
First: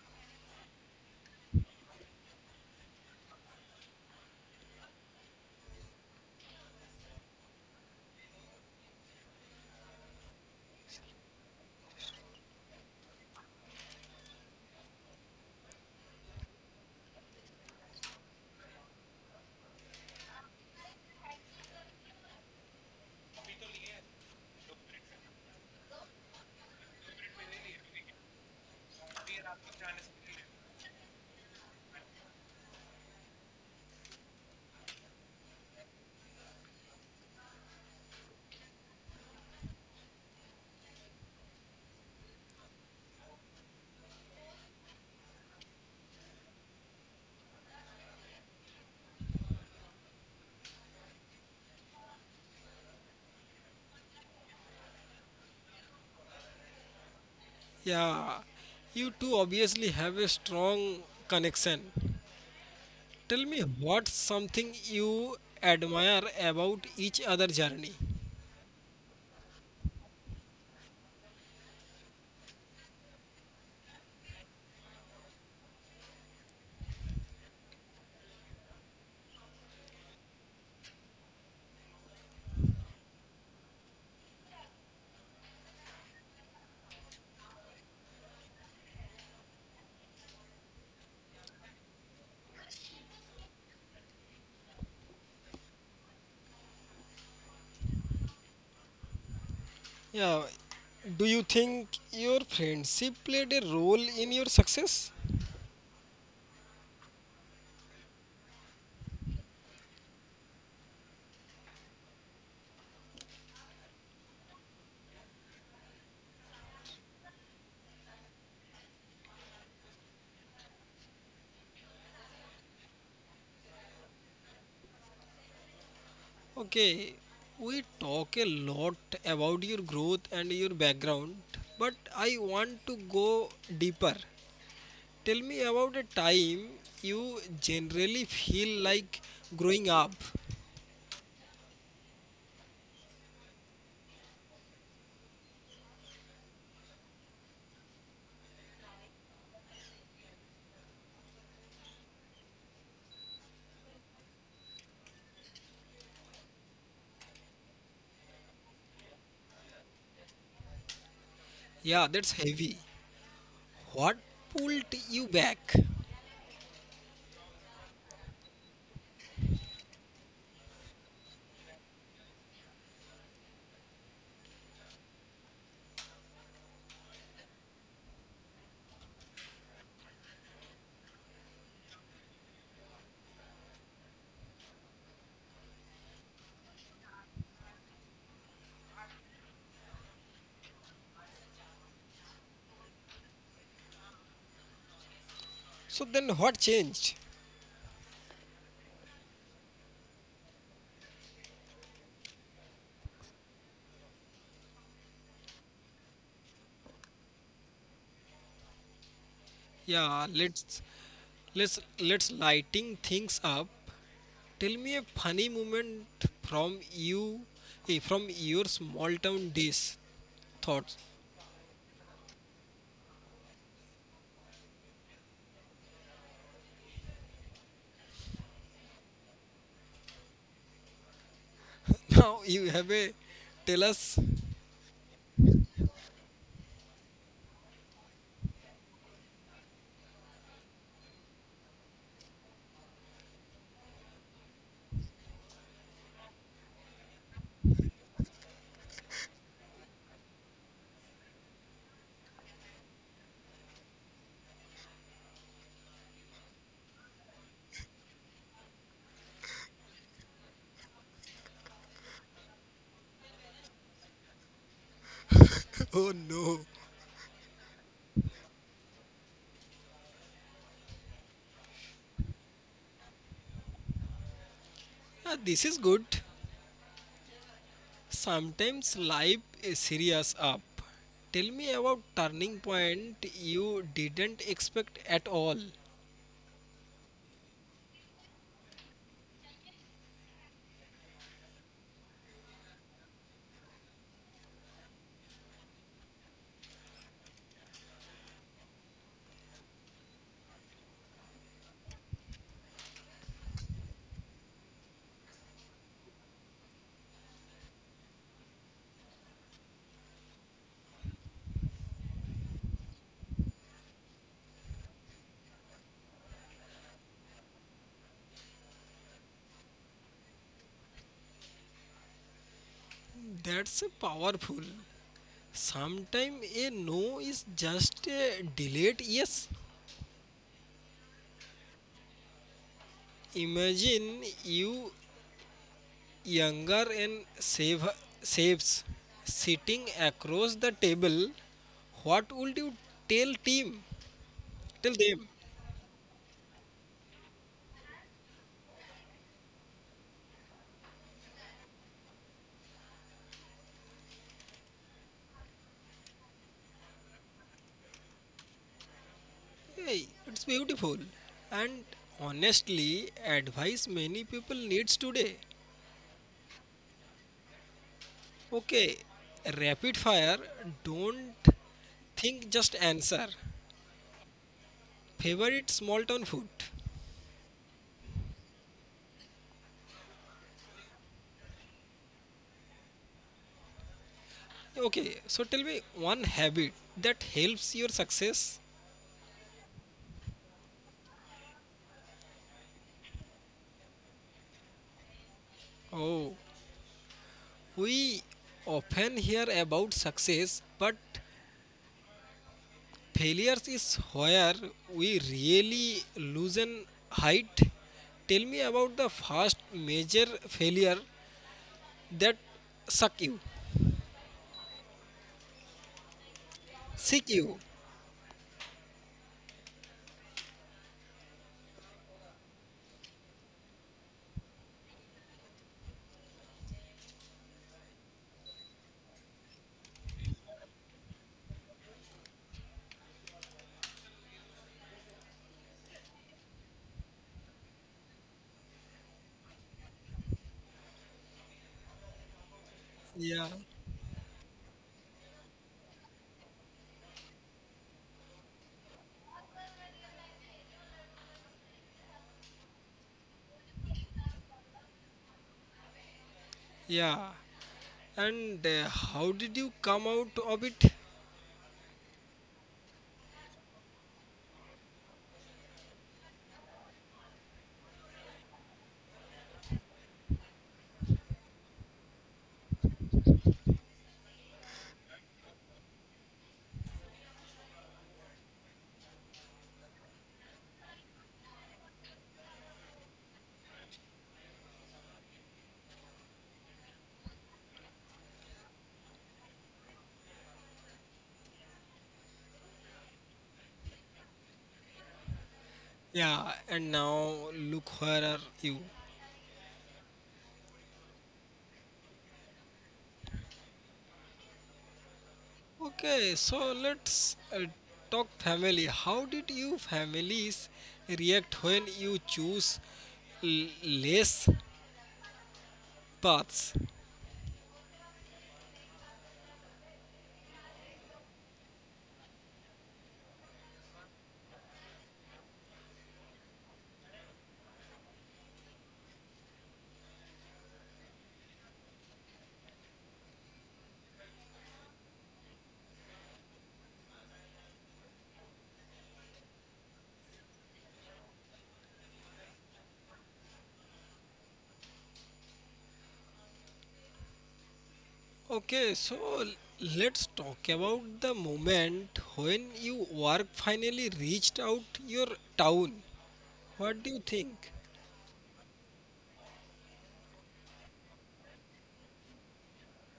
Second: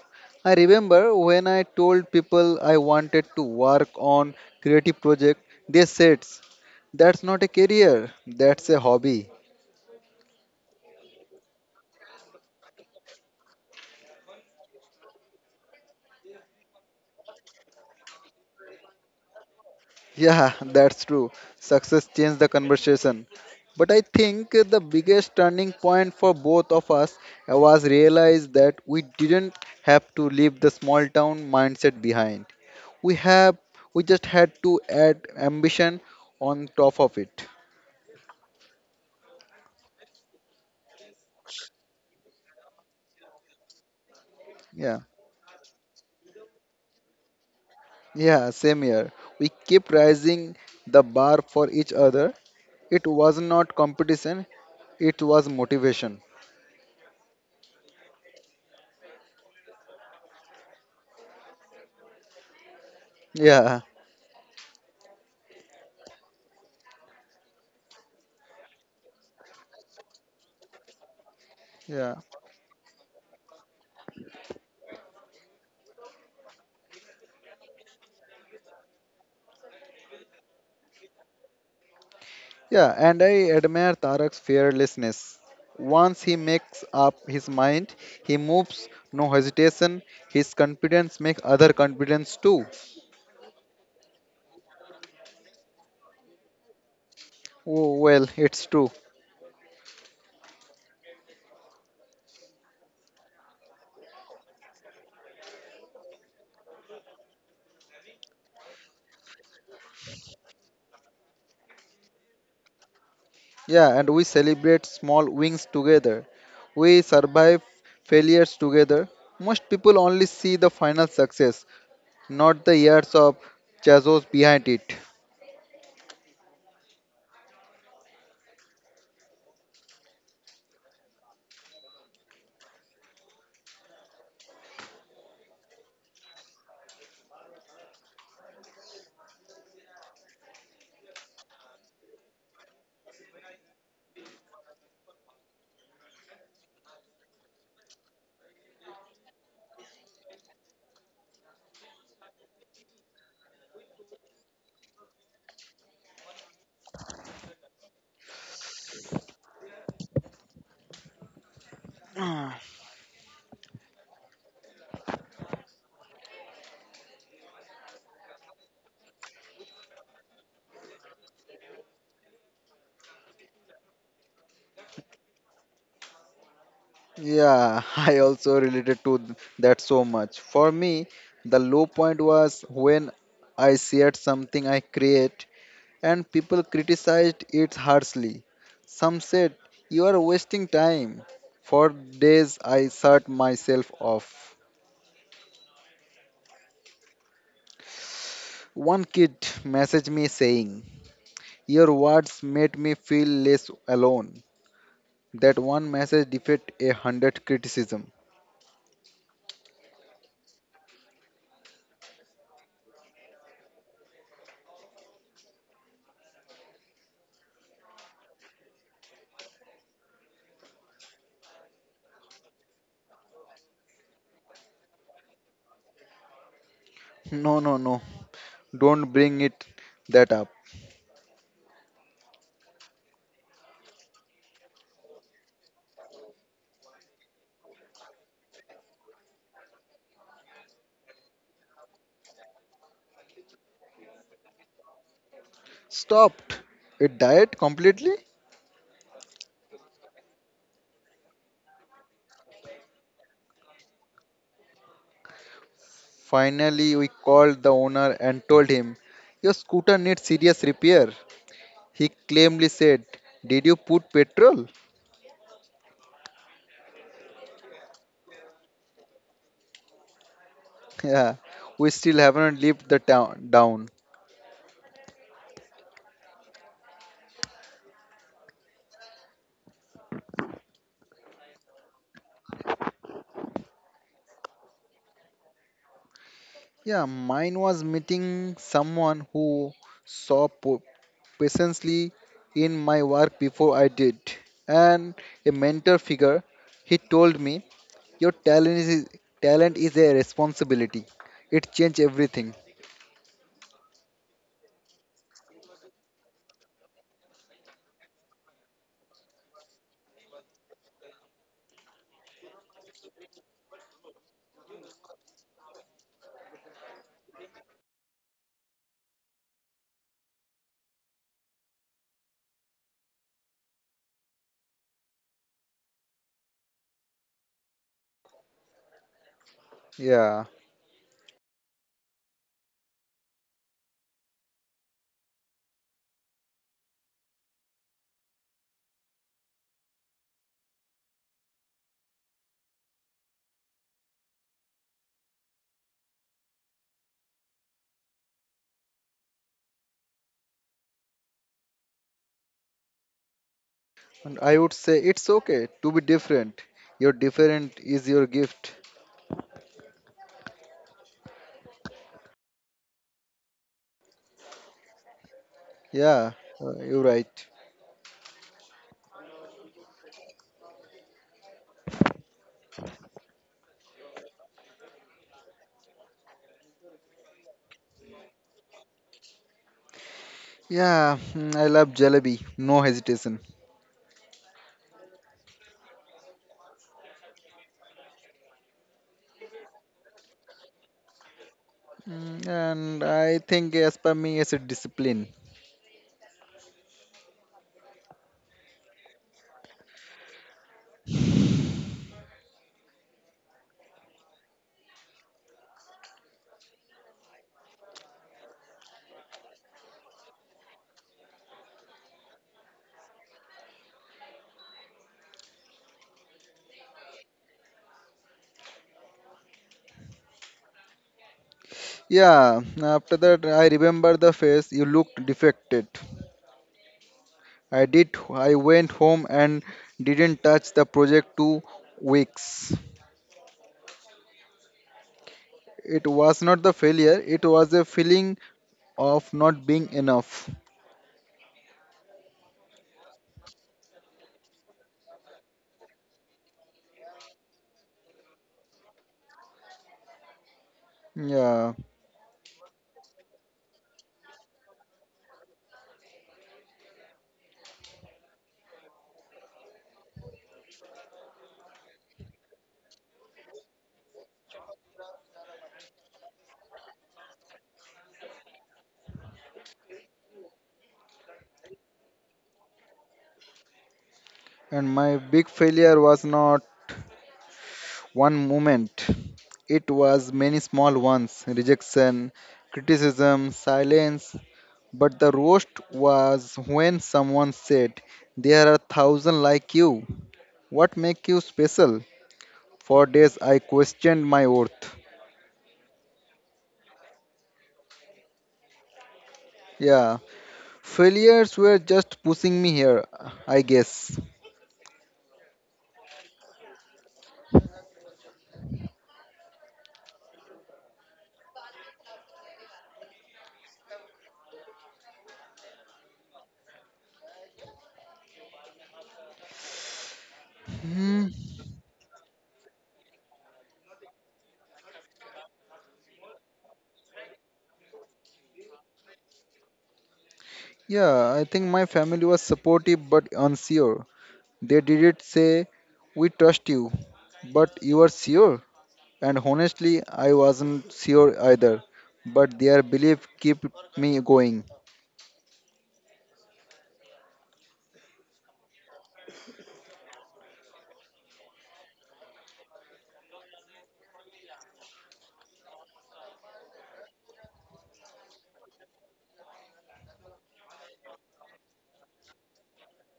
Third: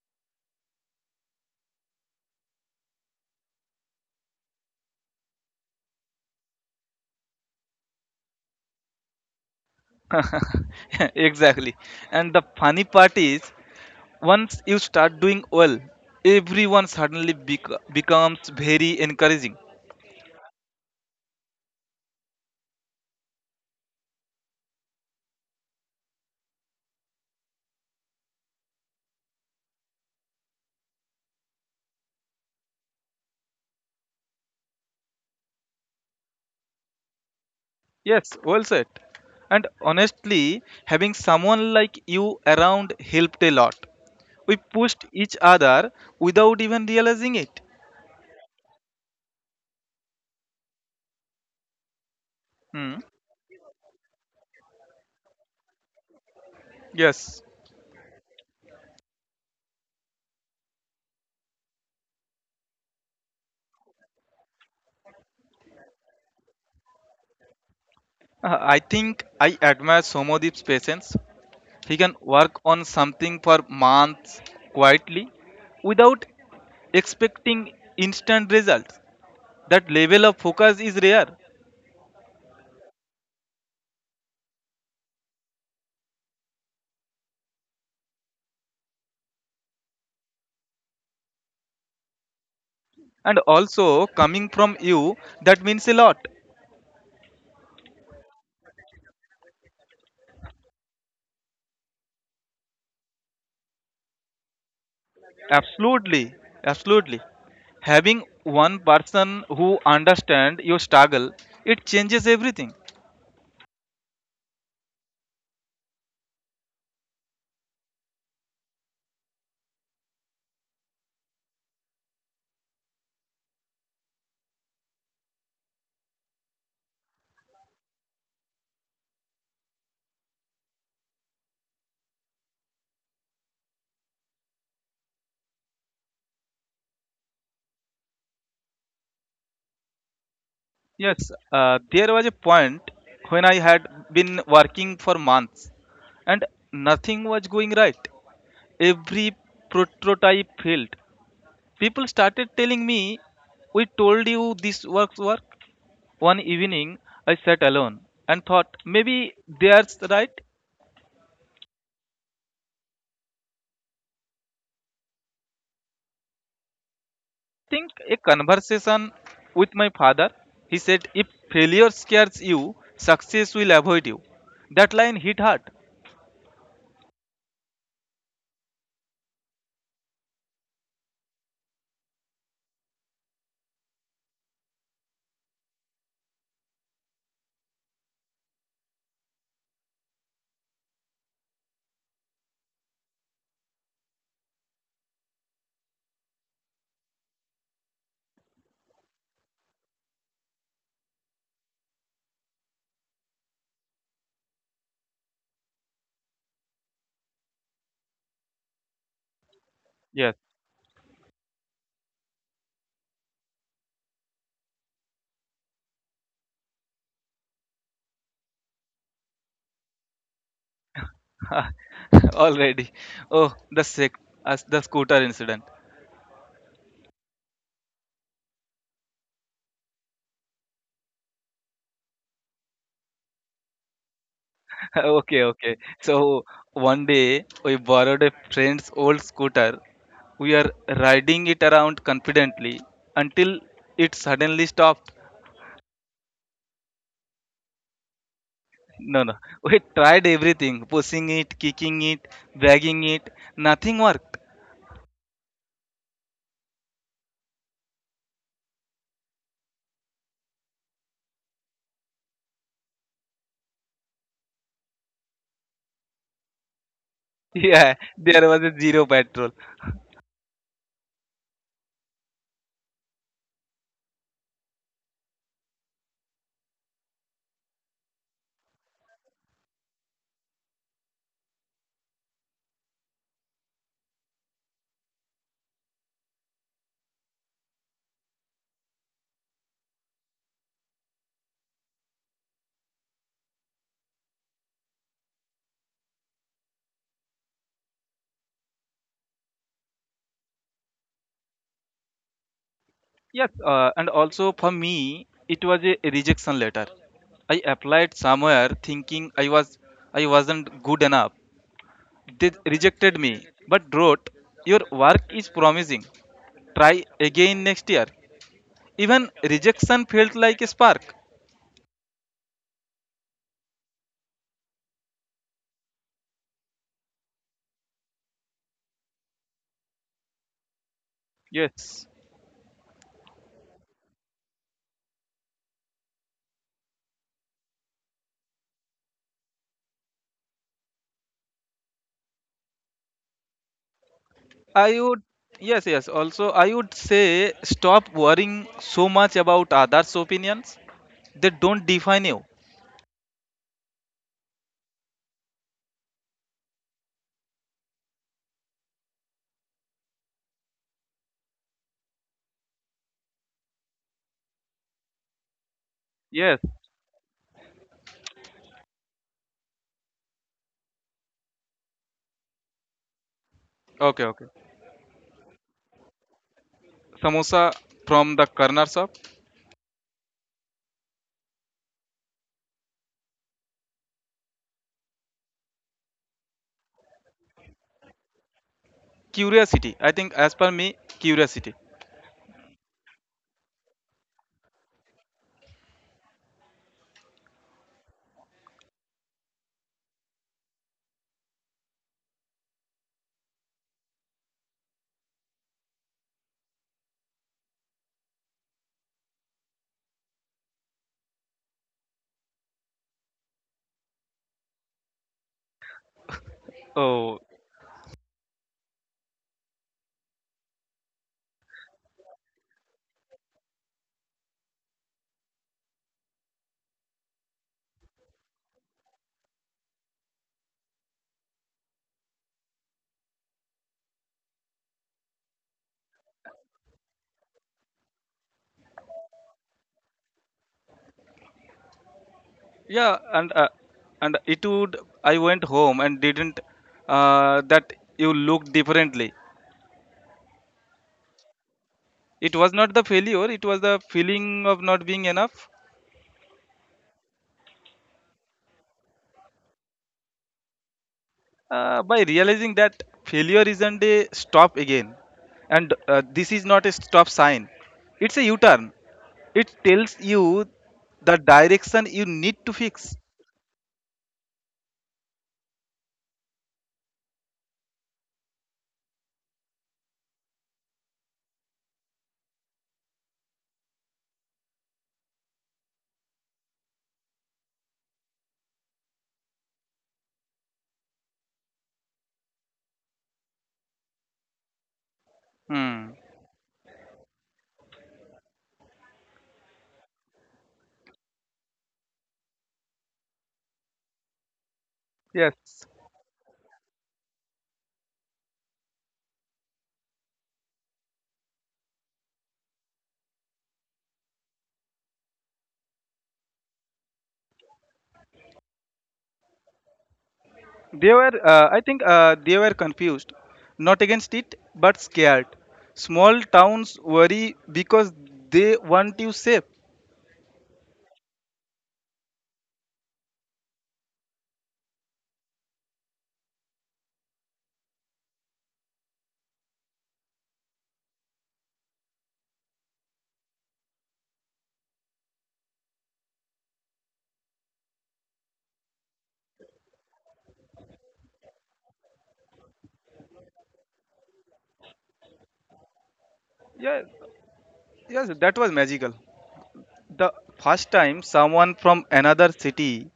I remember when I told people I wanted to work on creative project, they said, "That's not a career, that's a hobby." (laughs) Exactly. And the funny part is, once you start doing well, everyone suddenly becomes very encouraging. Yeah, (laughs) that's true. Success changed the conversation. But I think the biggest turning point for both of us was realize that we didn't have to leave the small town mindset behind. We have we just had to add ambition on top of it. Yes, well said. And honestly, having someone like you around helped a lot. We Yeah. pushed each other without even realizing it. Yeah, same here, we keep raising the bar for each other. Hmm. It was not competition, it was motivation. Yes. Yeah, you two obviously have a strong connection. Tell me, yeah what's something you admire about each other journey? I think I admire Somodip's patience. He yeah can work on something for months quietly without expecting instant results. That level of focus is rare. yeah, and I admire Tarak's fearlessness. Once he makes up his mind, he moves, no hesitation. His confidence makes other confidence too. And also, coming from you, that means a lot. Oh, well it's true. Yeah, do you think your friendship played a role in your success? Absolutely, absolutely. Having one person who understands your struggle, it changes everything. Yeah, and we celebrate small wins together. We survive failures together. Most people only see the final success, not the years of chassos behind it. Okay, we talk a lot about your growth and your background, but I want to go deeper. Tell me about a time you generally feel like growing up. Yes, there was a point when I had been working for months and nothing was going right. Every prototype failed. People started telling me, we told you this works work. One evening, I sat alone and thought, maybe they're right. Yeah, that's (sighs) heavy. What pulled you back? Think a conversation with my father. He said, if failure scares you, success will avoid you. That line hit hard. Yeah, (laughs) I also related to that so much. For me, the low point was when I shared something I create and people criticized it harshly. Some said, you are wasting time. For days, I shut myself off. So then what changed? One kid messaged me saying, your words made me feel less alone. That one message defeat a hundred criticism. Yeah, Yes, let's lighting things up. Tell me a funny moment from you from your small town days thoughts. (laughs) already. Oh, the sick, as the scooter incident. No, no, no. Don't bring it that up. Now you have a tell us. (laughs) (laughs) Okay. So one day we borrowed a friend's old scooter. We are riding it around confidently until it suddenly stopped. Stopped. It died completely. No, no. (laughs) We tried everything pushing it, kicking it, dragging it. Nothing worked. Finally, we called the owner and told him, your scooter needs serious repair. He calmly said, did you put petrol? (laughs) Oh no. Yeah, there was a zero petrol. Yeah, we still haven't left the town down. Ah, this is good. Sometimes life is serious up. Tell me about turning point you didn't expect at all. Yeah, mine was meeting someone who saw po- patiently in my work before I did, and a mentor figure. He told me, "Your talent is a responsibility. It changed everything." Yes, and also for me, it was a rejection letter. I applied somewhere thinking I wasn't good enough. They rejected me, but wrote, "Your work is promising. Try again next year." Even rejection felt like a spark. That's powerful. Sometimes a no is just a delayed yes. Yeah, Yes, Imagine you younger and saves sitting across the table. What would you tell team? Tell I would. them. Yes, yes. Also, I would say stop worrying so much about others' opinions. They don't define you. and I would say it's okay to be different. Your different is your gift. Hey, it's beautiful. And honestly, advice many people needs today. Yeah, Yes. You're right. Okay, rapid fire, don't think just answer. Okay. Okay. Favorite small town food. Samosa from the corner shop. Yeah, I love jalebi. No hesitation. Okay, so tell me one habit that helps your success. Curiosity, I think, as per me, curiosity. Mm, And I think as per me, it's a discipline. Oh, we often hear about success, but failures is where we really lose an height. Tell me about the first major failure that suck you, sick Oh, you. Yeah, after that I remember the face. You looked defected. I did. I went home and didn't touch the project 2 weeks. It was not the failure. It was a feeling of not being enough. yeah, Yeah, and it would. I went home and didn't that you looked differently. Yeah, It was not the failure; it was the feeling of not being enough. yeah. And how did you come out of it? By realizing that failure isn't a stop again, and this is not a stop sign. It's a U-turn. It tells you the direction you need to fix. and my big failure was not one moment. It was many small ones: rejection, criticism, silence. But the roast was when someone said, "There are thousand like you." What make you special? For days I questioned my worth. Hmm. Yeah, and now look where are you. Yeah, failures were just pushing me here, I guess. Yes. Okay, so let's talk family. How did you families react when you choose less paths? Hmm. I think, they were confused, not against it, but scared. Small towns worry because they want you safe. Yeah, I think my family was supportive but unsure. They didn't say, we trust you, but you are sure. And honestly, I wasn't sure either, but their belief kept me going. Okay, so let's talk about the moment when you work finally reached out your town. What Yeah, do you think? yes, that was magical. The first time someone from another city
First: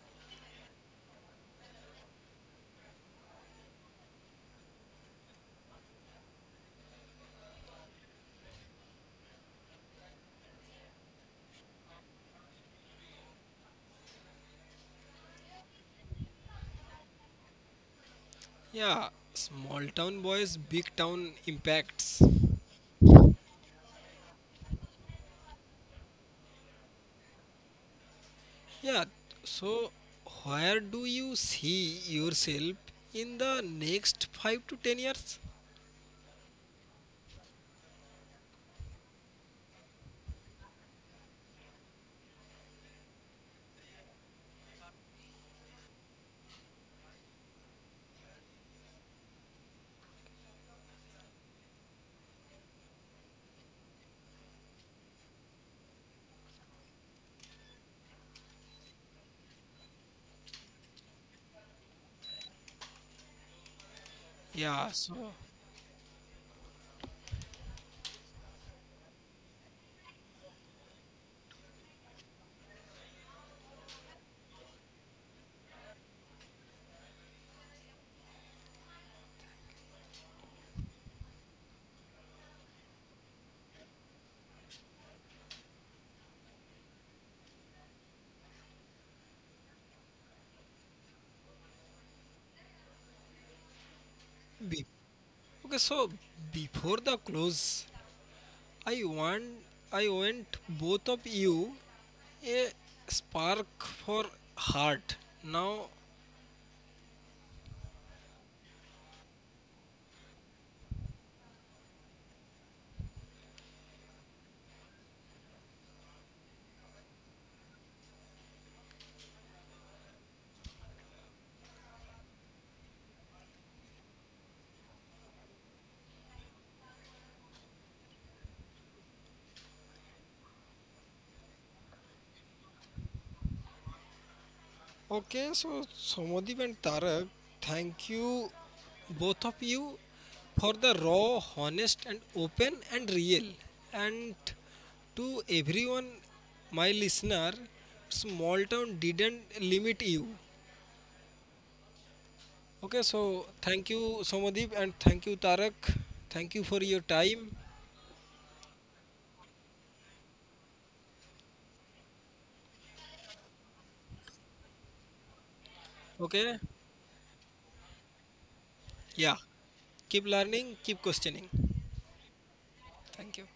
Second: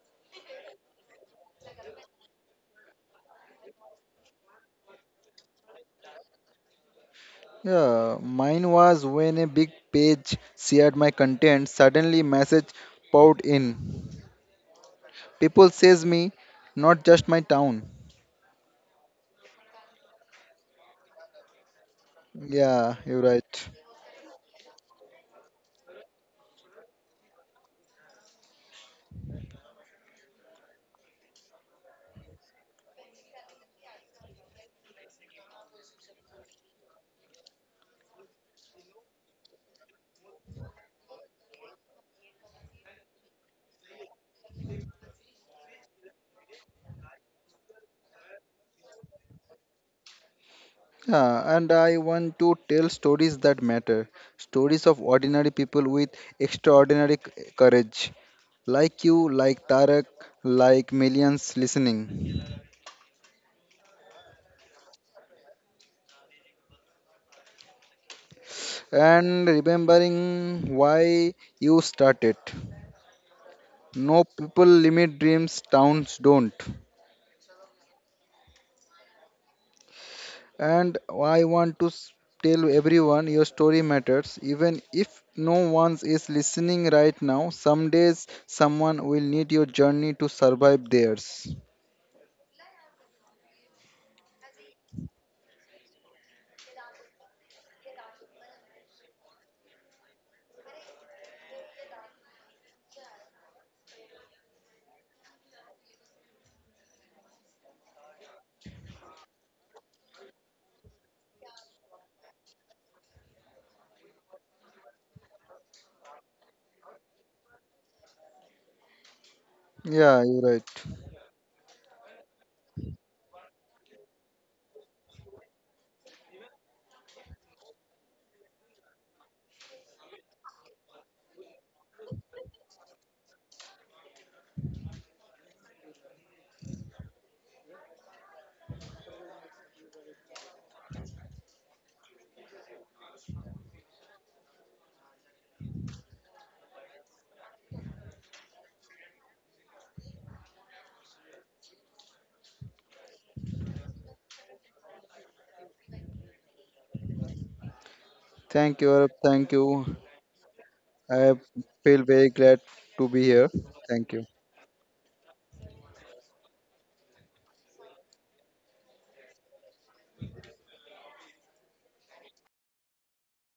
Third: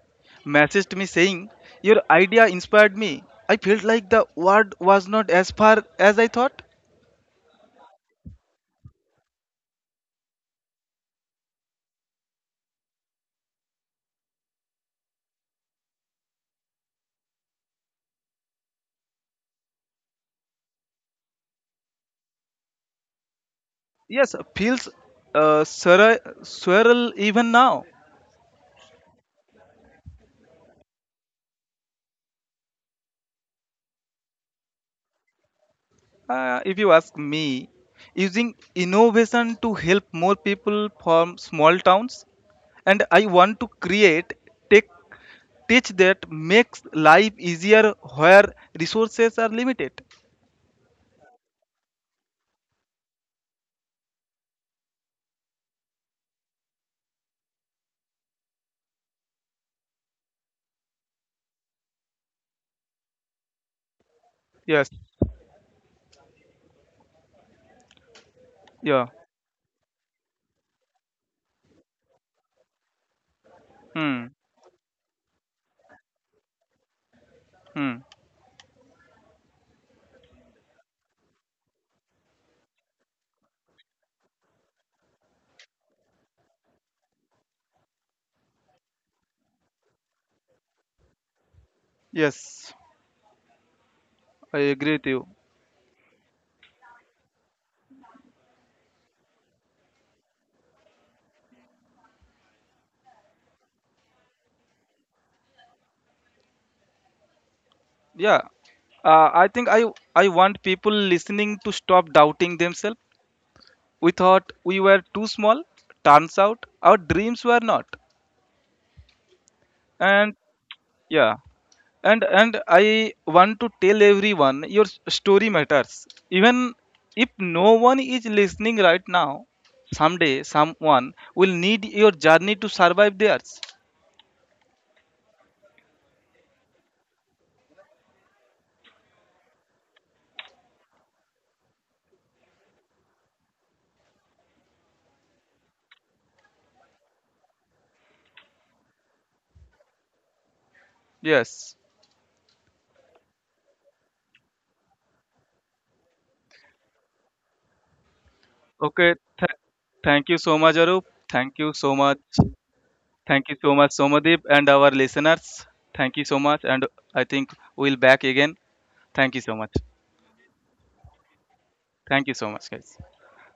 messaged me saying, "Your idea inspired me." I felt like the word was not as far as I thought. Yeah, mine was when a big page shared my content, suddenly message poured in. People says me, not just my town. Yeah, small town boys, big town impacts. Yeah, you're right. Yes, feels surreal even now. Yeah, so where do you see yourself in the next 5 to 10 years? If you ask me, using innovation to help more people from small towns, and I want to create tech teach that makes life easier where resources are limited. Yeah, and I want to tell stories that matter. Stories of ordinary people with extraordinary courage. Like you, like Tarak, like millions listening. Yes. Yeah, so Yeah. And remembering why you started. Hmm. No people limit dreams, towns don't. Hmm. And I want to tell everyone your story matters. Even if no one is listening right now, some days someone will need your journey to survive theirs. Yes. I be- agree with you. okay, so before the close, I want I want both of you a spark for heart. Now Yeah. I think I want people listening to stop doubting themselves. We thought we were too small. Turns out our dreams were not. Yeah, And you're right. yeah. And I want to tell everyone your story matters, even if no one is listening right now. Someday someone will need your journey to survive theirs. okay, so Somodip and Tarak, thank you, both of you, for the raw, honest, and open and real. And to everyone, my listener, small town didn't limit you. Yes. Okay, so thank you, Somodip, and thank you, Tarak. Thank you for your time. Thank you, Okay. Arab. Thank Th- you. thank you so much, Arup. I Thank you so feel much. very glad to be Thank here. you so much, Thank you. Somadeep, and our listeners. Thank you so Okay, much. And I think we'll back again. Thank yeah, you so much. keep learning, keep questioning. Thank you so much, guys. Thank you.